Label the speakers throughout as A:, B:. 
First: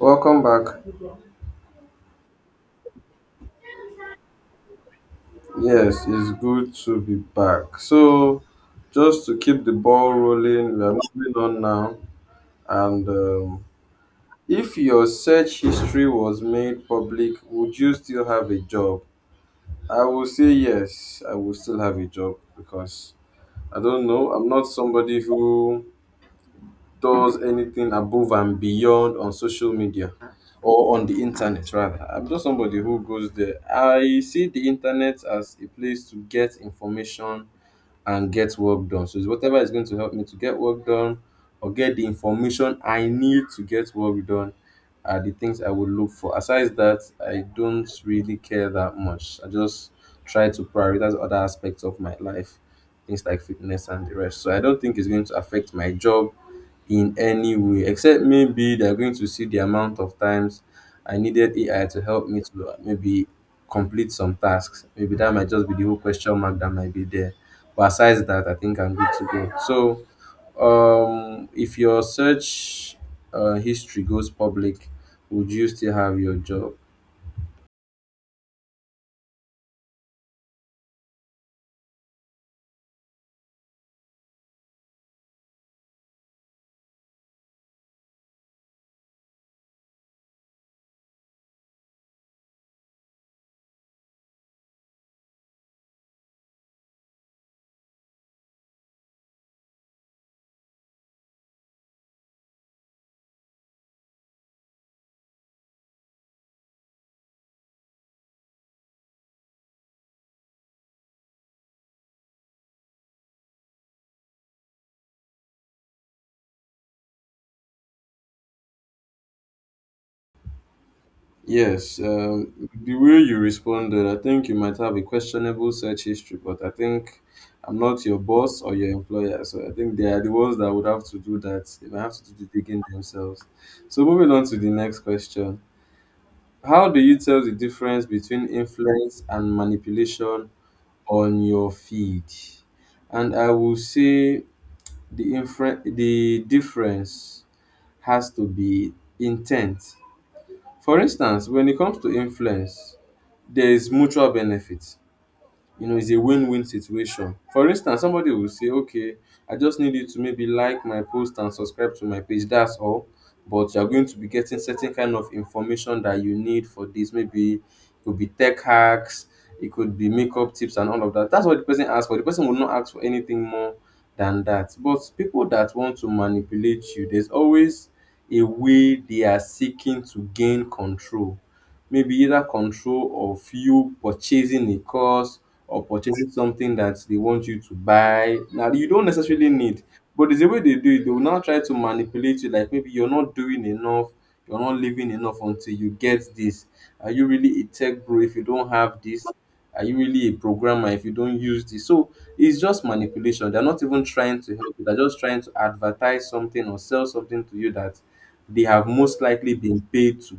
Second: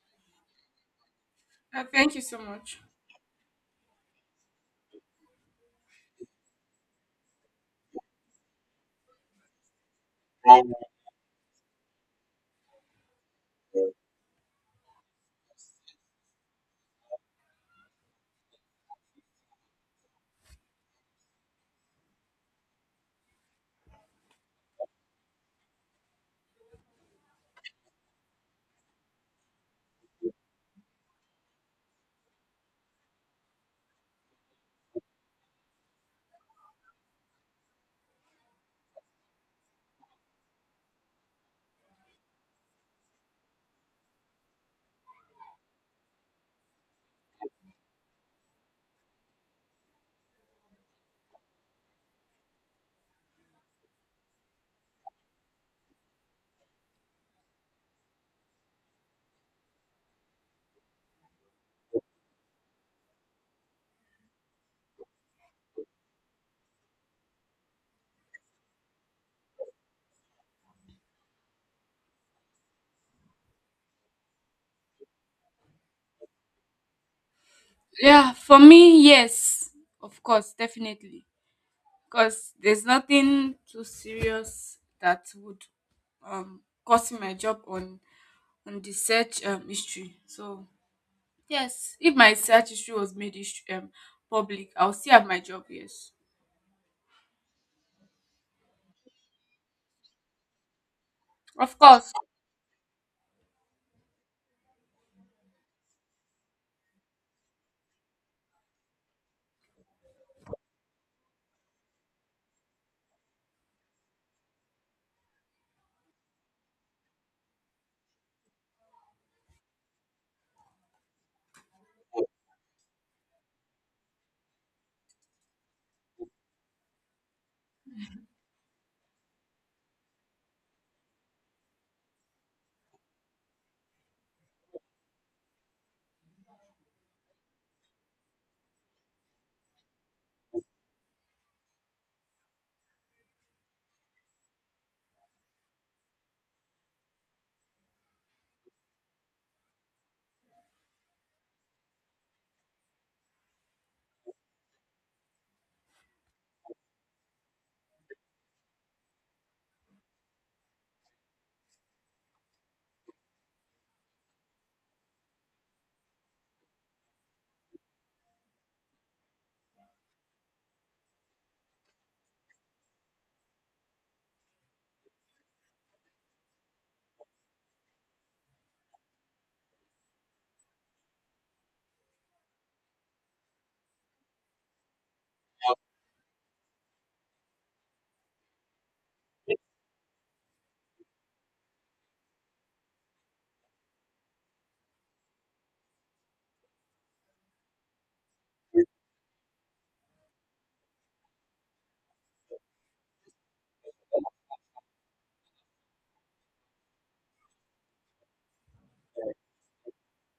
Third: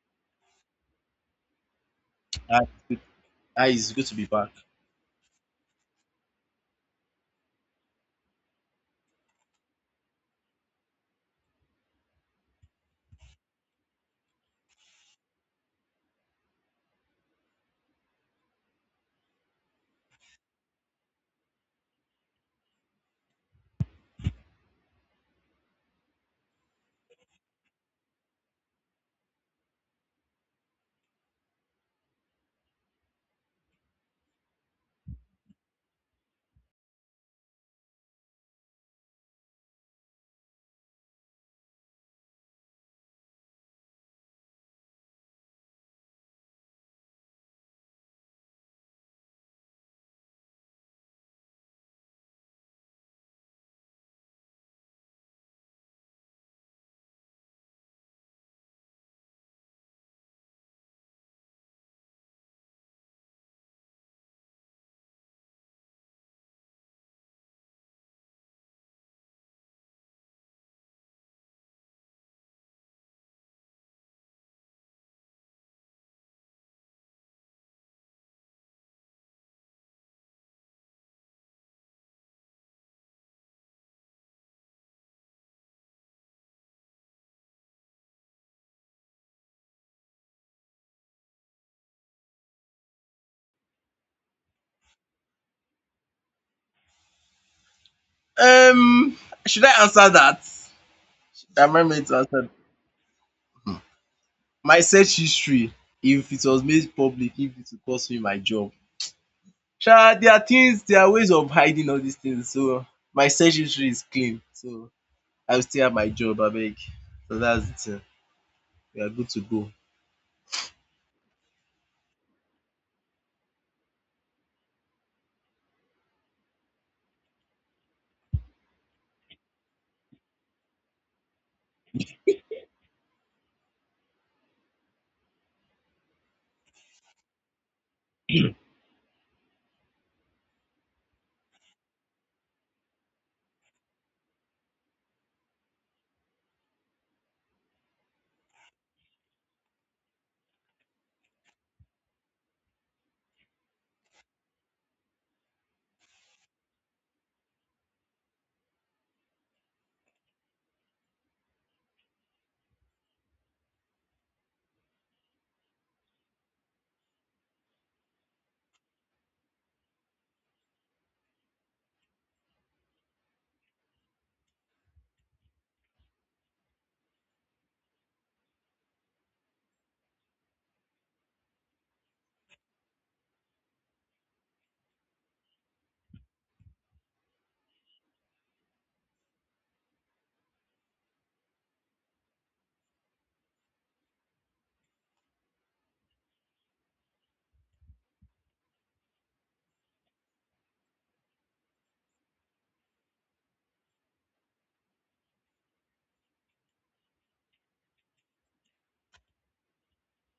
A: Welcome back.
B: Thank you so
C: Hi,
B: much.
C: it's good to be back.
A: Yes, it's good to be back. So, just to keep the ball rolling, we are moving on now. And If your search history was made public, would you still have a job? I will say yes, I will still have a job because I don't know. I'm not somebody who does anything above and beyond on social media or on the internet rather. I'm just somebody who goes there. I see the internet as a place to get information and get work done. So it's whatever is going to help me to get work done or get the information I need to get work done are the things I would look for. Aside that, I don't really care that much. I just try to prioritize other aspects of my life, things like fitness and the rest. So I don't think it's going to affect my job in any way, except maybe they're going to see the amount of times I needed AI to help me to maybe complete some tasks. Maybe that might just be the whole question mark that might be there. But aside that, I think I'm good to go. So, if your search history goes public, would you still have your job?
B: Yeah, for me, yes, of course, definitely. Because there's nothing too serious that would cost me my job on the search history. So yes, if my search history was made public, I'll still have my job. Yes,
C: Um, should I answer that? Should I
B: of
C: Remind me
B: course.
C: to answer my search history, if it was made public, if it would cost me my job. Sha, there are ways of hiding all these things. So my search history is clean. So I will still have my job, abeg. So that's it. Eh. We are good to go.
A: Yes, the way you responded, I think you might have a questionable search history, but I think I'm not your boss or your employer, so I think they are the ones that would have to do that. They might have to do the digging themselves. So, moving on to the next question: how do you tell the difference between influence and manipulation on your feed? And I will say the difference has to be intent. For instance, when it comes to influence, there is mutual benefit. You know, it's a win-win situation. For instance, somebody will say, okay, I just need you to maybe like my post and subscribe to my page. That's all. But you're going to be getting certain kind of information that you need for this. Maybe it could be tech hacks, it could be makeup tips and all of that. That's what the person asks for. The person will not ask for anything more than that. But people that want to manipulate you, there's always a way they are seeking to gain control. Maybe either control of you purchasing a course or purchasing something that they want you to buy now you don't necessarily need, but there's a way they do it. They will now try to manipulate you like, maybe you're not doing enough, you're not living enough until you get this. Are you really a tech bro if you don't have this? Are you really a programmer if you don't use this? So it's just manipulation. They're not even trying to help you, they're just trying to advertise something or sell something to you that they have most likely been paid to.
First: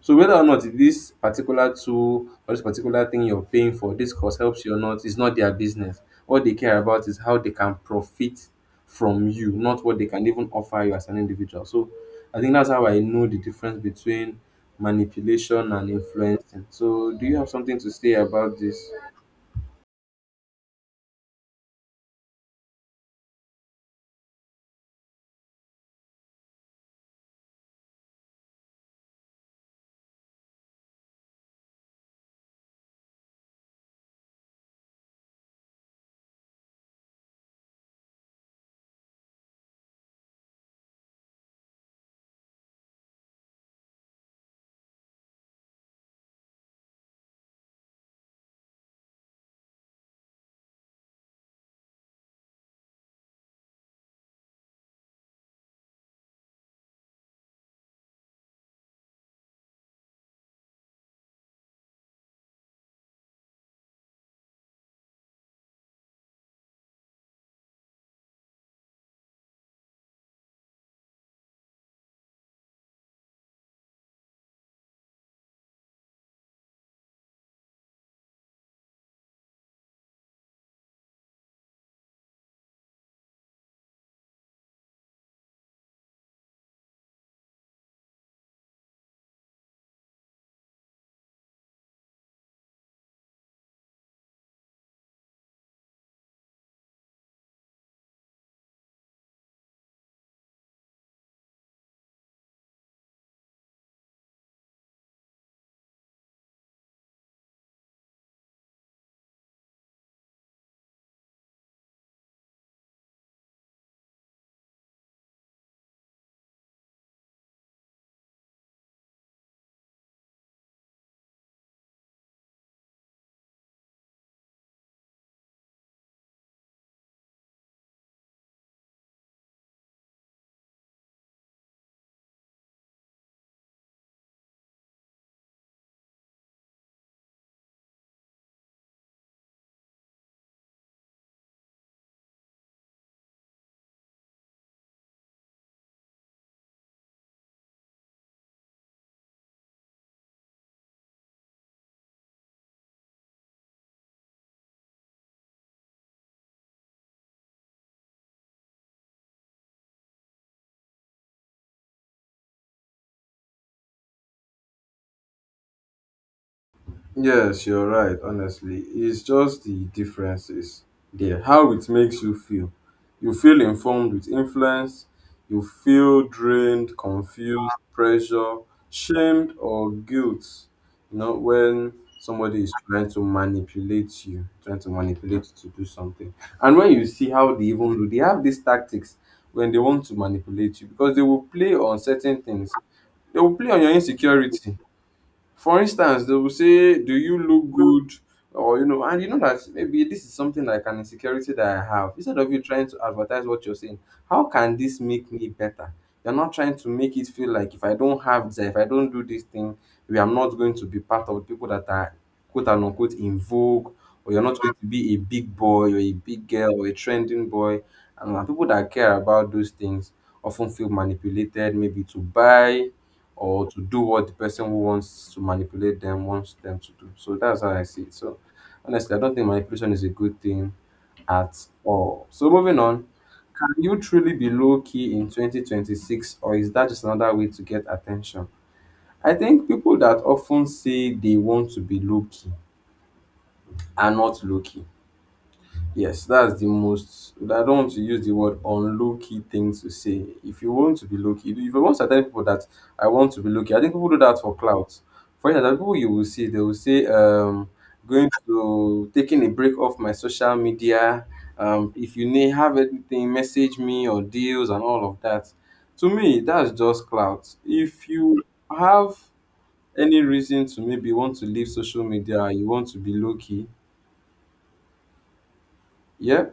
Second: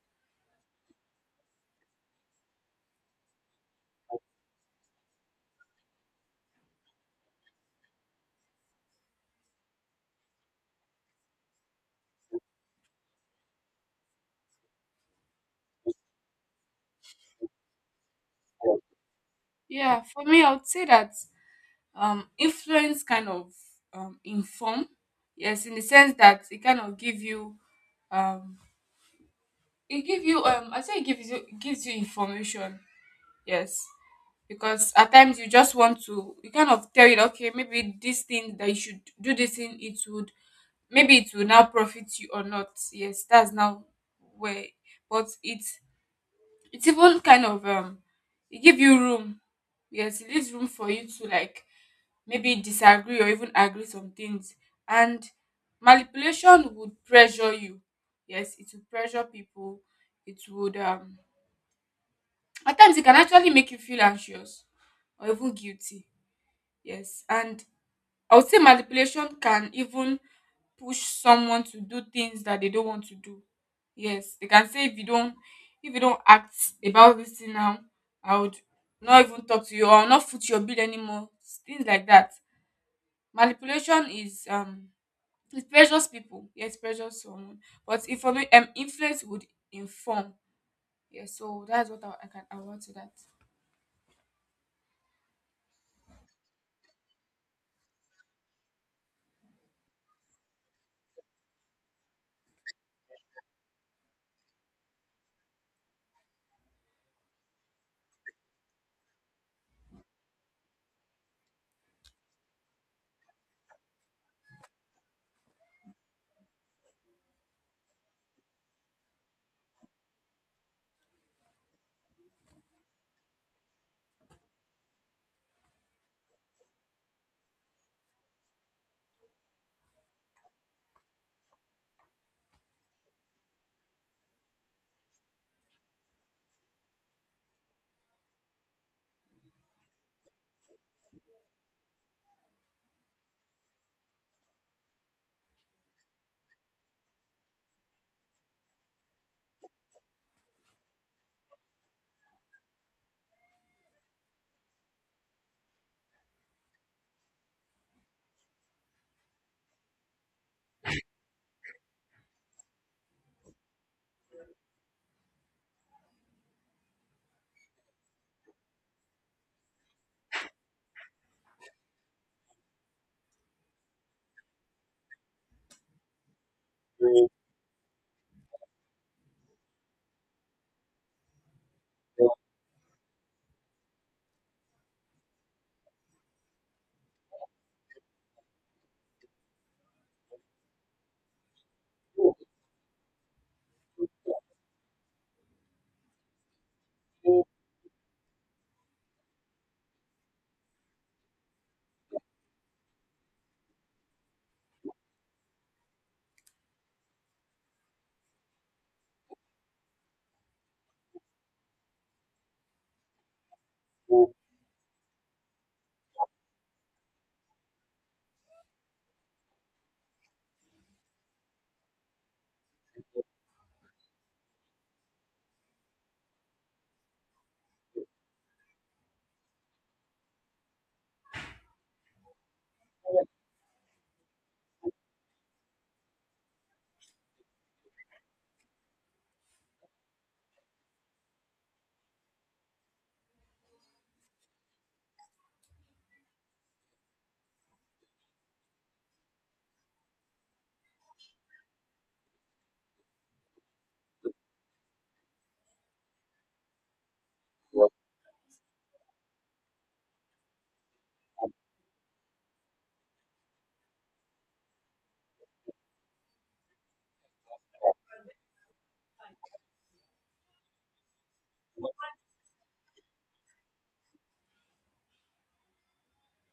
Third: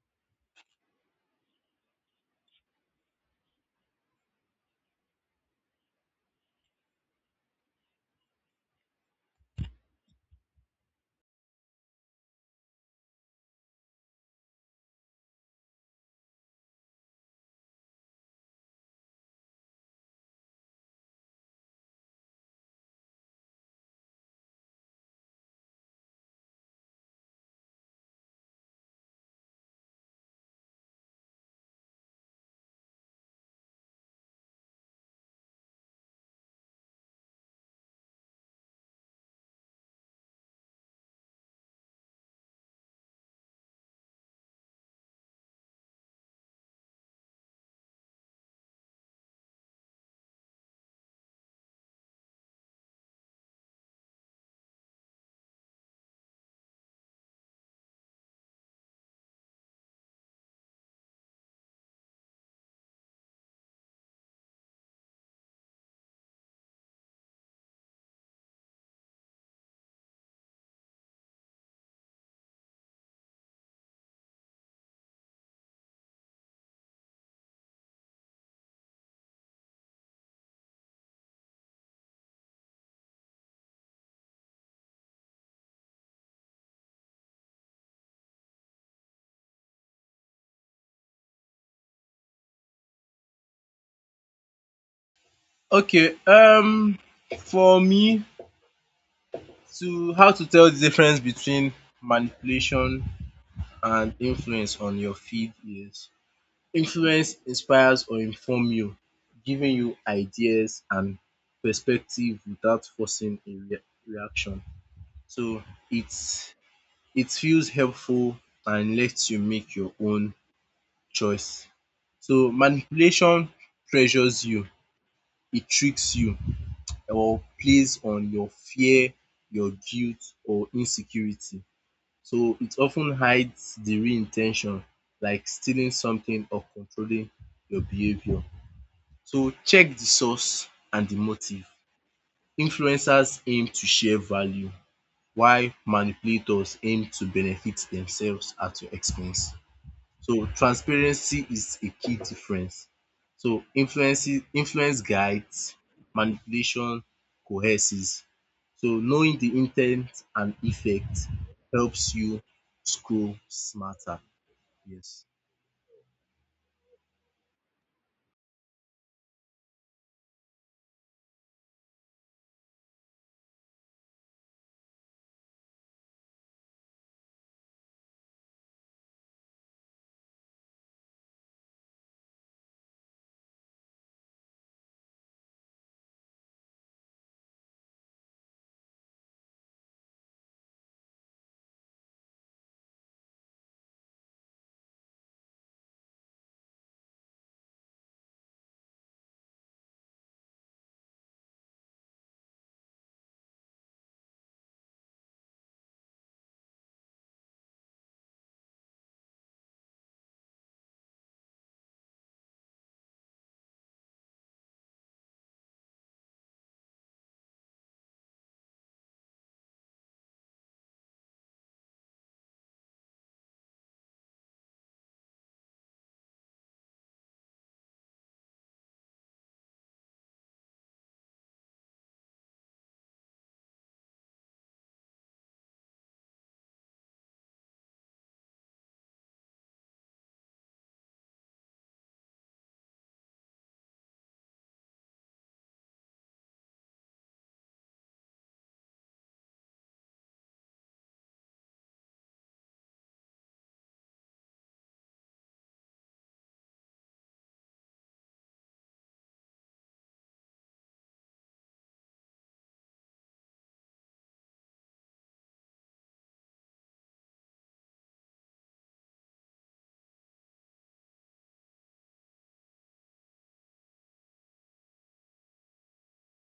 A: So whether or not this particular tool or this particular thing you're paying for, this course helps you or not, is not their business. What they care about is how they can profit from you, not what they can even offer you as an individual. So I think that's how I know the difference between manipulation and influencing. So do you have something to say about this?
B: Yeah, for me, I would say that influence kind of inform. Yes, in the sense that it kind of give you um it give you. It gives you information, yes, because at times you just want to, you kind of tell it, okay, maybe this thing that you should do, this thing, it would, maybe it will now profit you or not. Yes, that's now where, but it's even kind of it give you room. Yes, it leaves room for you to, like, maybe disagree or even agree some things. And manipulation would pressure you. Yes, it would pressure people. It would, at times, it can actually make you feel anxious or even guilty. Yes. And I would say manipulation can even push someone to do things that they don't want to do. Yes. They can say if you don't act about this thing now, I would not even talk to you, or I'll not foot your bill anymore. Things like that. Manipulation is, it pressures people. Yes, pressures someone. But inform influence would inform. Yes, so that's what I want to
C: Okay. For me to how to tell the difference between manipulation and influence on your feed is: influence inspires or inform you, giving you ideas and perspective without forcing a reaction. So it's it feels helpful and lets you make your own choice. So manipulation pressures you, it tricks you or plays on your fear, your guilt or insecurity. So it often hides the real intention, like stealing something or controlling your behavior. So check the source and the motive. Influencers aim to share value while manipulators aim to benefit themselves at your expense. So transparency is a key difference. So influence guides, manipulation coerces. So knowing the intent and effect helps you scroll smarter. Yes.
A: Yes, you're right, honestly. It's just the differences there. How it makes you feel. You feel informed with influence, you feel drained, confused, pressure, shamed, or guilt. You know, when somebody is trying to manipulate you, trying to manipulate you to do something. And when you see how they even do, they have these tactics when they want to manipulate you because they will play on
B: that.
A: certain things. They will play on your insecurity, for instance, they will say, "Do you look good?" Or you know, and you know that maybe this is something like an insecurity that I have. Instead of you trying to advertise what you're saying, how can this make me better? You're not trying to make it feel like if I don't have this, if I don't do this thing, we are not going to be part of the people that are quote and unquote in vogue, or you're not going to be a big boy or a big girl or a trending boy. And People that care about those things often feel manipulated, maybe to buy or to do what the person who wants to manipulate them wants them to do. So that's how I see it. So honestly, I don't think manipulation is a good thing at all. So moving on, can you truly be low key in 2026, or is that just another way to get attention? I think people that often say they want to be low key are not low key. Yes, that's the most. I don't want to use the word on low key thing to say. If you want to be low key, if you want to tell people that I want to be low key, I think people do that for clout. For instance, there are people you will see, they will say, going to taking a break off my social media. If you need have anything, message me or deals and all of that. To me, that's just clout. If you have any reason to maybe want to leave social media, you want to be low key, yeah,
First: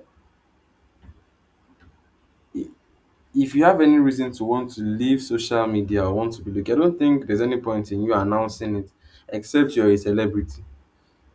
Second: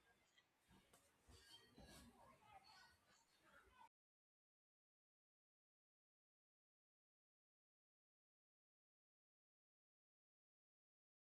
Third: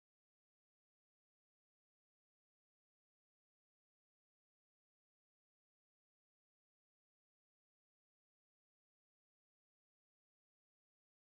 A: if you have any reason to want to leave social media or want to be located, I don't think there's any point in you announcing it except you're a celebrity.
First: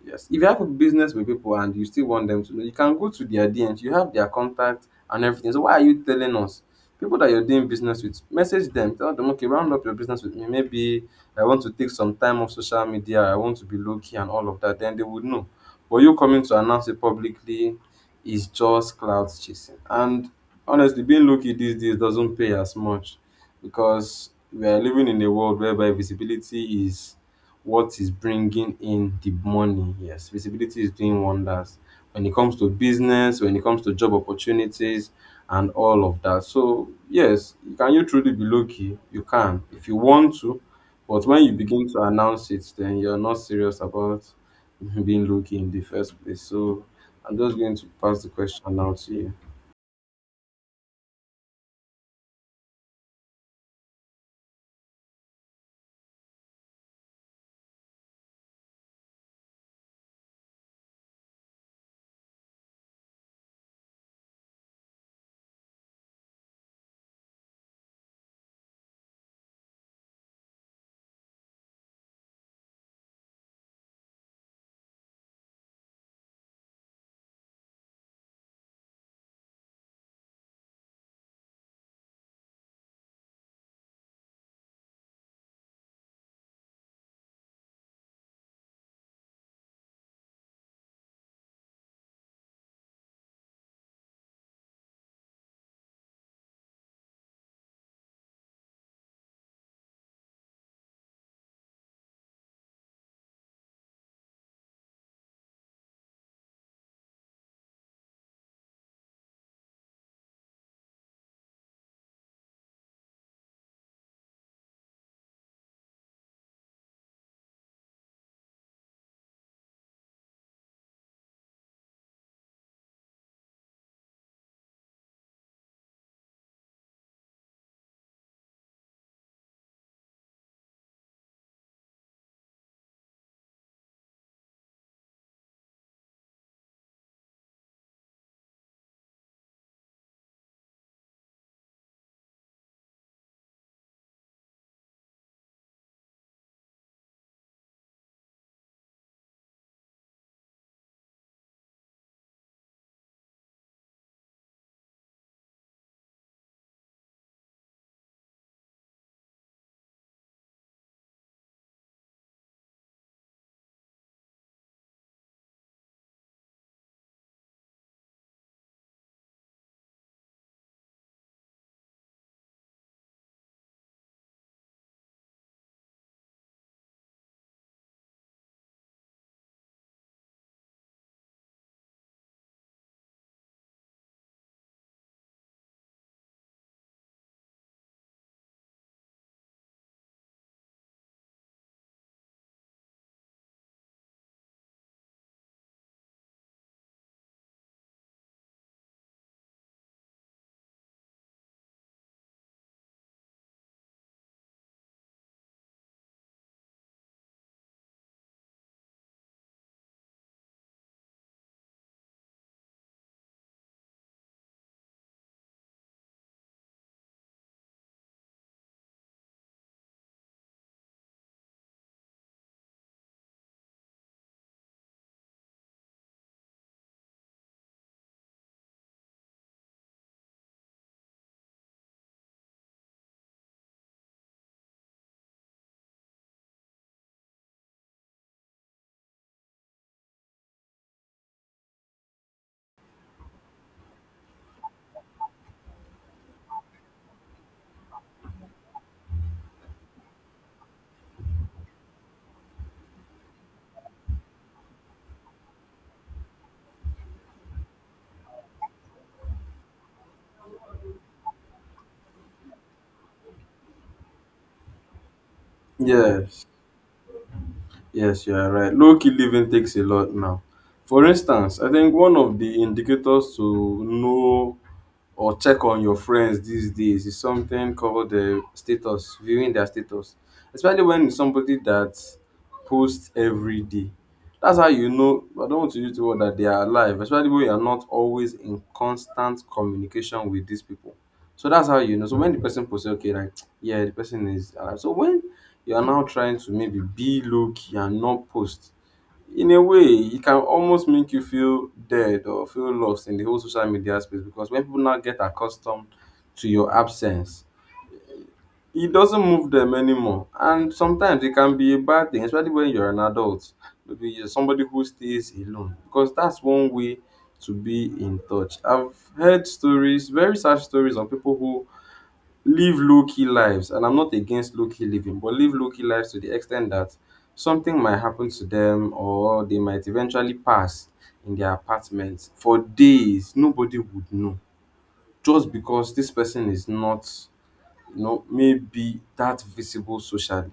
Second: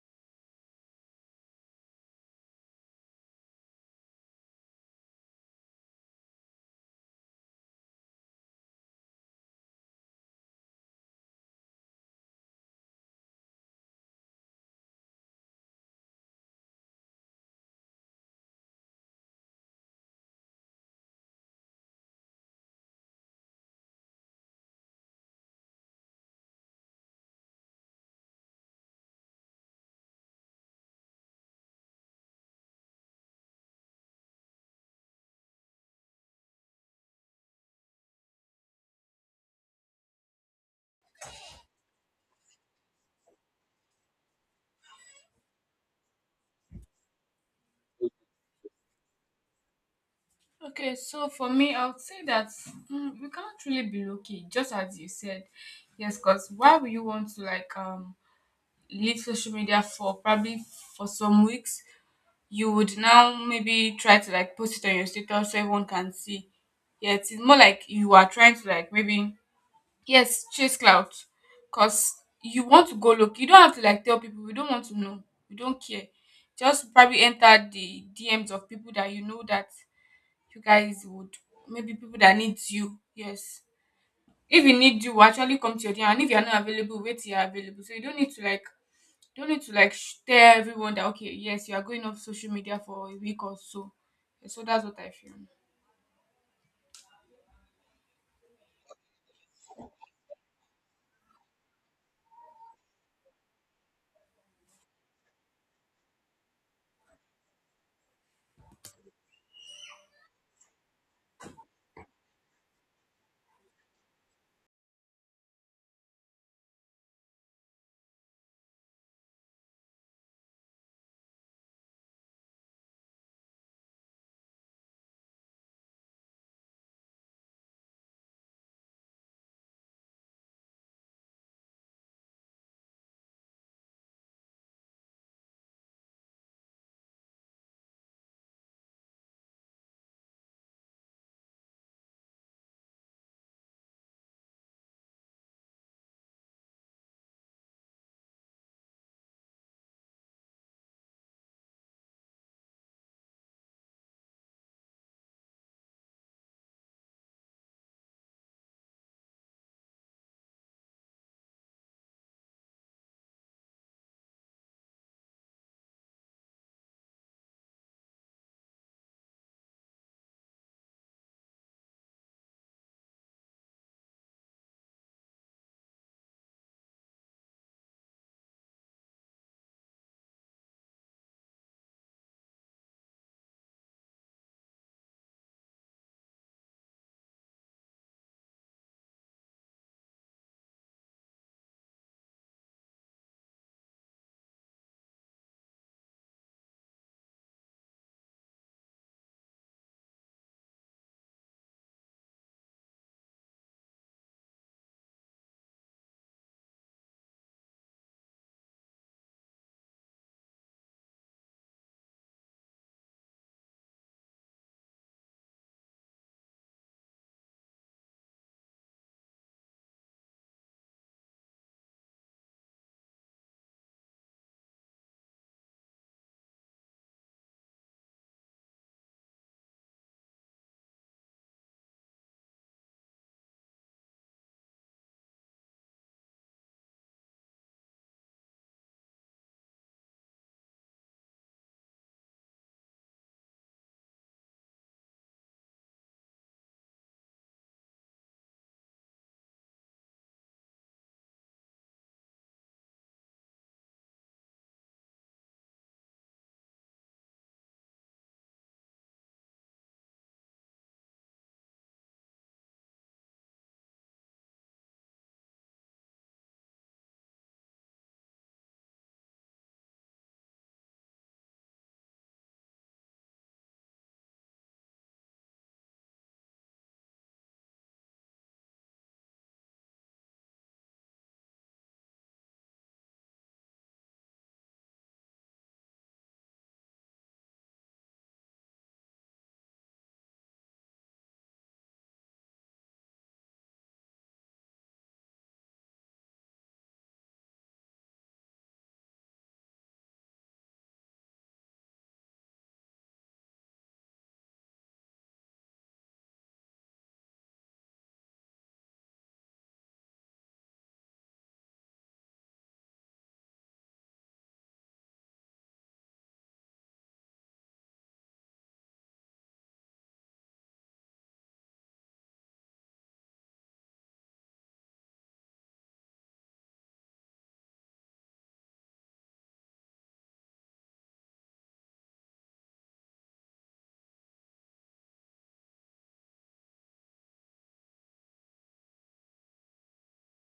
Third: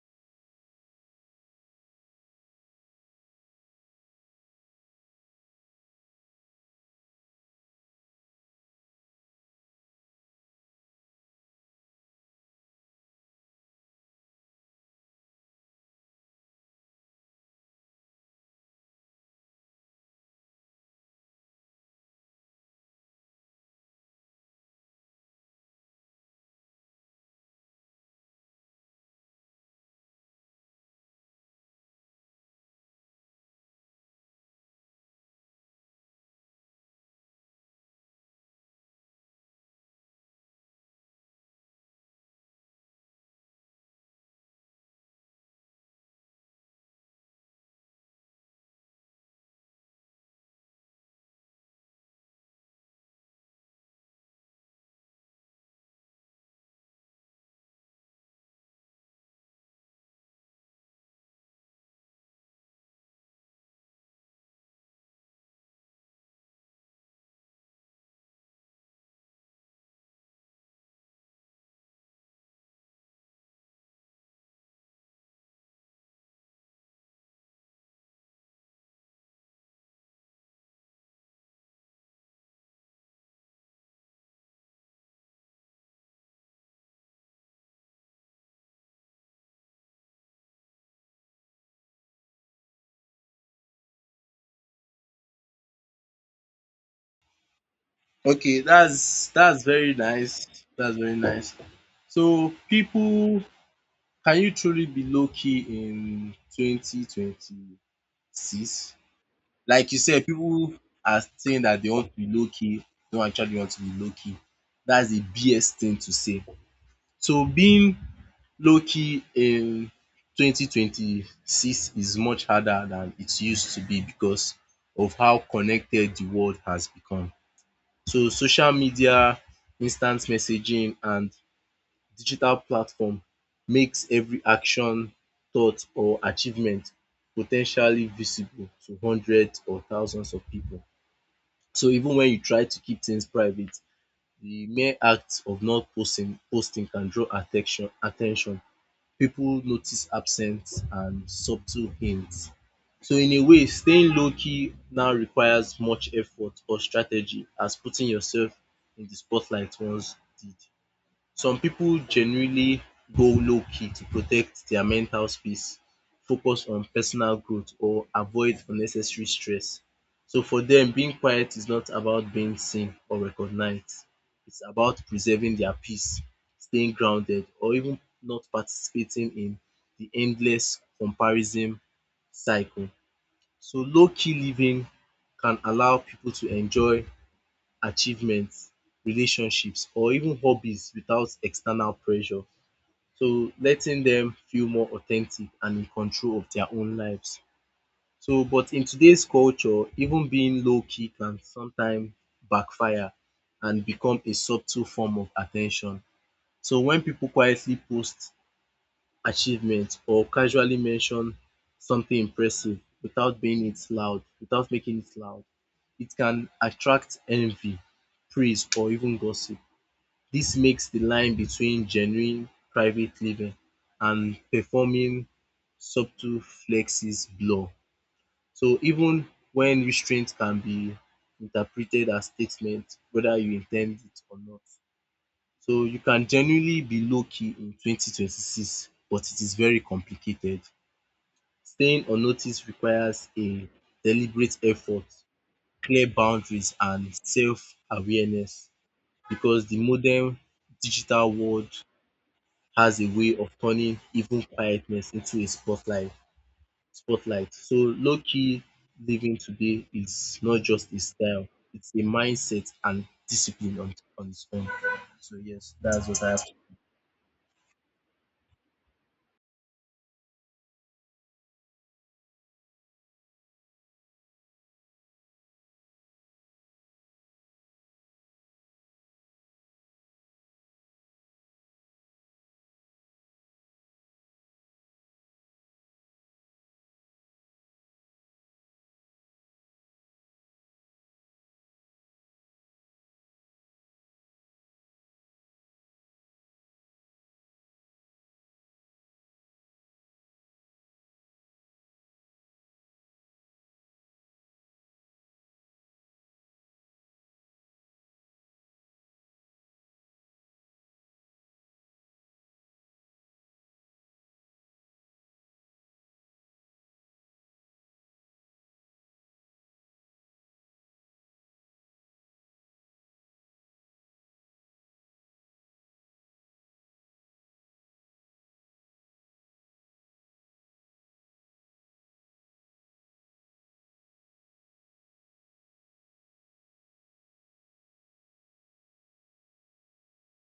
A: Yes. If you have a business with people and you still want them to know, you can go to their DMs. You have their contact and everything. So why are you telling us? People that you're doing business with, message them. Tell them, okay, round up your business with me. Maybe I want to take some time off social media. I want to be low key and all of that. Then they would know. But you coming to announce it publicly is just cloud chasing. And honestly, being low key these days doesn't pay as much because we are living in a world whereby visibility is what is bringing in the money. Yes, visibility is doing wonders when it comes to business, when it comes to job opportunities, and all of that. So, yes, can you truly be lucky? You can if you want to, but when you begin to announce it, then you're not serious about being lucky in the first place. So, I'm just going to pass the question now to you.
B: Okay, so for me, I would say that, we can't really be lucky, just as you said. Yes, because why would you want to, like, leave social media for probably for some weeks? You would now maybe try to, like, post it on your status so everyone can see. Yeah, it's more like you are trying to, like, maybe, yes, chase clout, cause you want to go look. You don't have to, like, tell people. We don't want to know. We don't care. Just probably enter the DMs of people that you know, that you guys would, maybe people that needs you. Yes, if you need, you will actually come to your dinner, and if you're not available, wait till you're available. So you don't need to, like you don't need to like sh- tell everyone that, okay, yes, you are going off social media for a week or so. So that's what I feel.
C: Okay, that's very nice. That's very nice. So people, can you truly be low key in 2026? Like you said, people are saying that they want to be low key, don't actually want to be low key. That's a BS thing to say. So being low key in 2026 is much harder than it used to be, because of how connected the world has become. So social media, instant messaging and digital platform makes every action, thought or achievement po ten tially visible to hundreds or thousands of pipu. So even wen you try to keep things private, the mere act of not posting can draw at ten tion at ten tion. People notice absence and subtle hints. So, in a way, staying low key now requires much effort or strategy as putting yourself in the spotlight once did. Some people genuinely go low key to protect their mental space, focus on personal growth, or avoid unnecessary stress. So for them, being quiet is not about being seen or recognized. It's about preserving their peace, staying grounded, or even not participating in the endless comparison cycle. So low key living can allow people to enjoy achievements, relationships or even hobbies without external pressure, so letting them feel more authentic and in control of their own lives. So but in today's culture, even being low key can sometimes backfire and become a subtle form of attention. So when people quietly post achievement or casually mention something impressive without making it loud, it can attract envy, praise, or even gossip. This makes the line between genuine private living and performing subtle flexes blur. So even when restraint can be interpreted as statement, whether you intend it or not. So you can genuinely be low-key in 2026, but it is very complicated. Staying unnoticed requires a deliberate effort, clear boundaries, and self-awareness because the modern digital world has a way of turning even quietness into a spotlight. Spotlight. So low-key living today is not just a style, it's a mindset and discipline on its own. So yes, that's what I have.
A: Yes, yes, you are right. Low key living takes a lot now. For instance, I think one of the indicators to know or check on your friends these days is something called the status, viewing their status, especially when it's somebody that posts every day. That's how you know, I don't want to use the word that they are alive, especially when you are not always in constant communication with these people. So that's how you know. So when the person posts okay, like yeah, the person is alive. So when you are now trying to maybe be low key and not post, in a way, it can almost make you feel dead or feel lost in the whole social media space, because when people now get accustomed to your absence, it doesn't move them anymore. And sometimes it can be a bad thing, especially when you're an adult. Maybe you're somebody who stays alone, because that's one way to be in touch. I've heard stories, very sad stories, on people who live low-key lives, and I'm not against low-key living, but live low-key lives to the extent that something might happen to them or they might eventually pass in their apartment for days, nobody would know, just because this person is not, you know, maybe that visible socially.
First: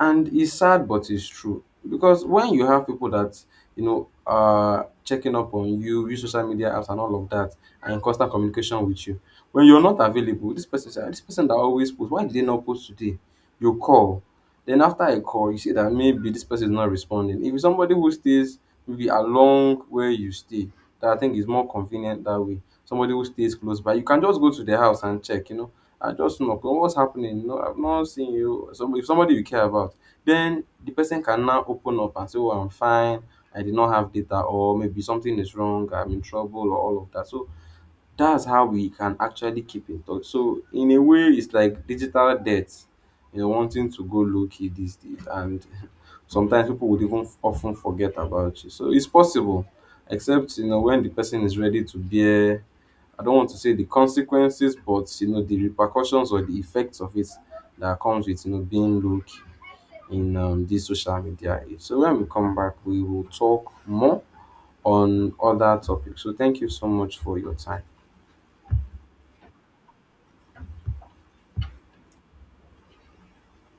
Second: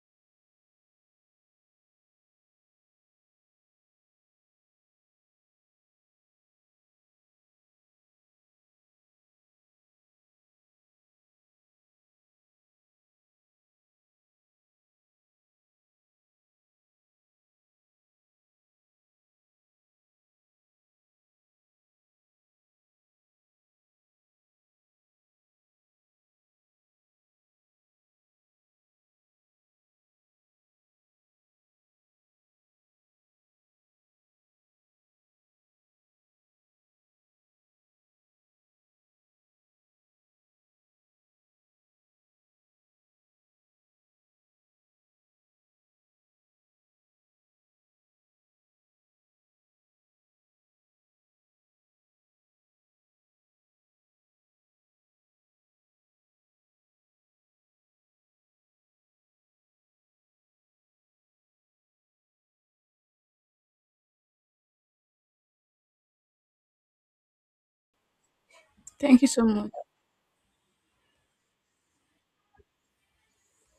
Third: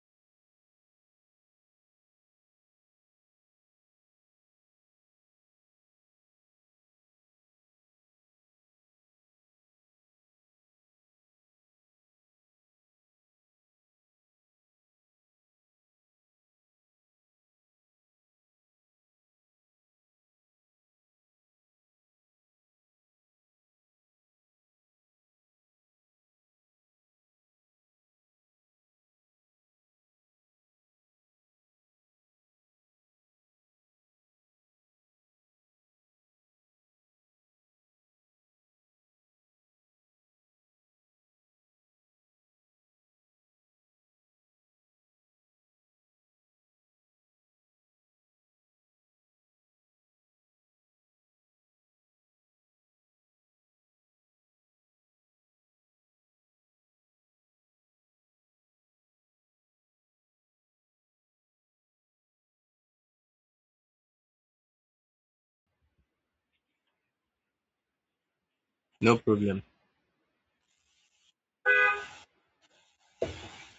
A: And it's sad but it's true, because when you have people that, you know, are checking up on you, use social media apps and all of that, and in constant communication with you, when you're not available this person say, "Ah, this person that always post, why did they not post today?" You call, then after a call you see that maybe this person is not responding. If it's somebody who stays maybe along where you stay, that I think is more convenient. That way somebody who stays close by, you can just go to their house and check, you know, I just knock on what's happening. No, I've not seen you. So if somebody you care about, then the person can now open up and say, oh, I'm fine, I did not have data, or maybe something is wrong, I'm in trouble, or all of that. So that's how we can actually keep in touch. So in a way, it's like digital debt. You know, wanting to go low key these days, and sometimes people would even often forget about you. So it's possible, except you know when the person is ready to bear, I don't want to say the consequences, but you know the repercussions or the effects of it that comes with, you know, being low key in this social media age. So when we come back, we will talk more on other topics. So thank you so much for your time.
C: No
B: Thank you so
C: problem.
B: much.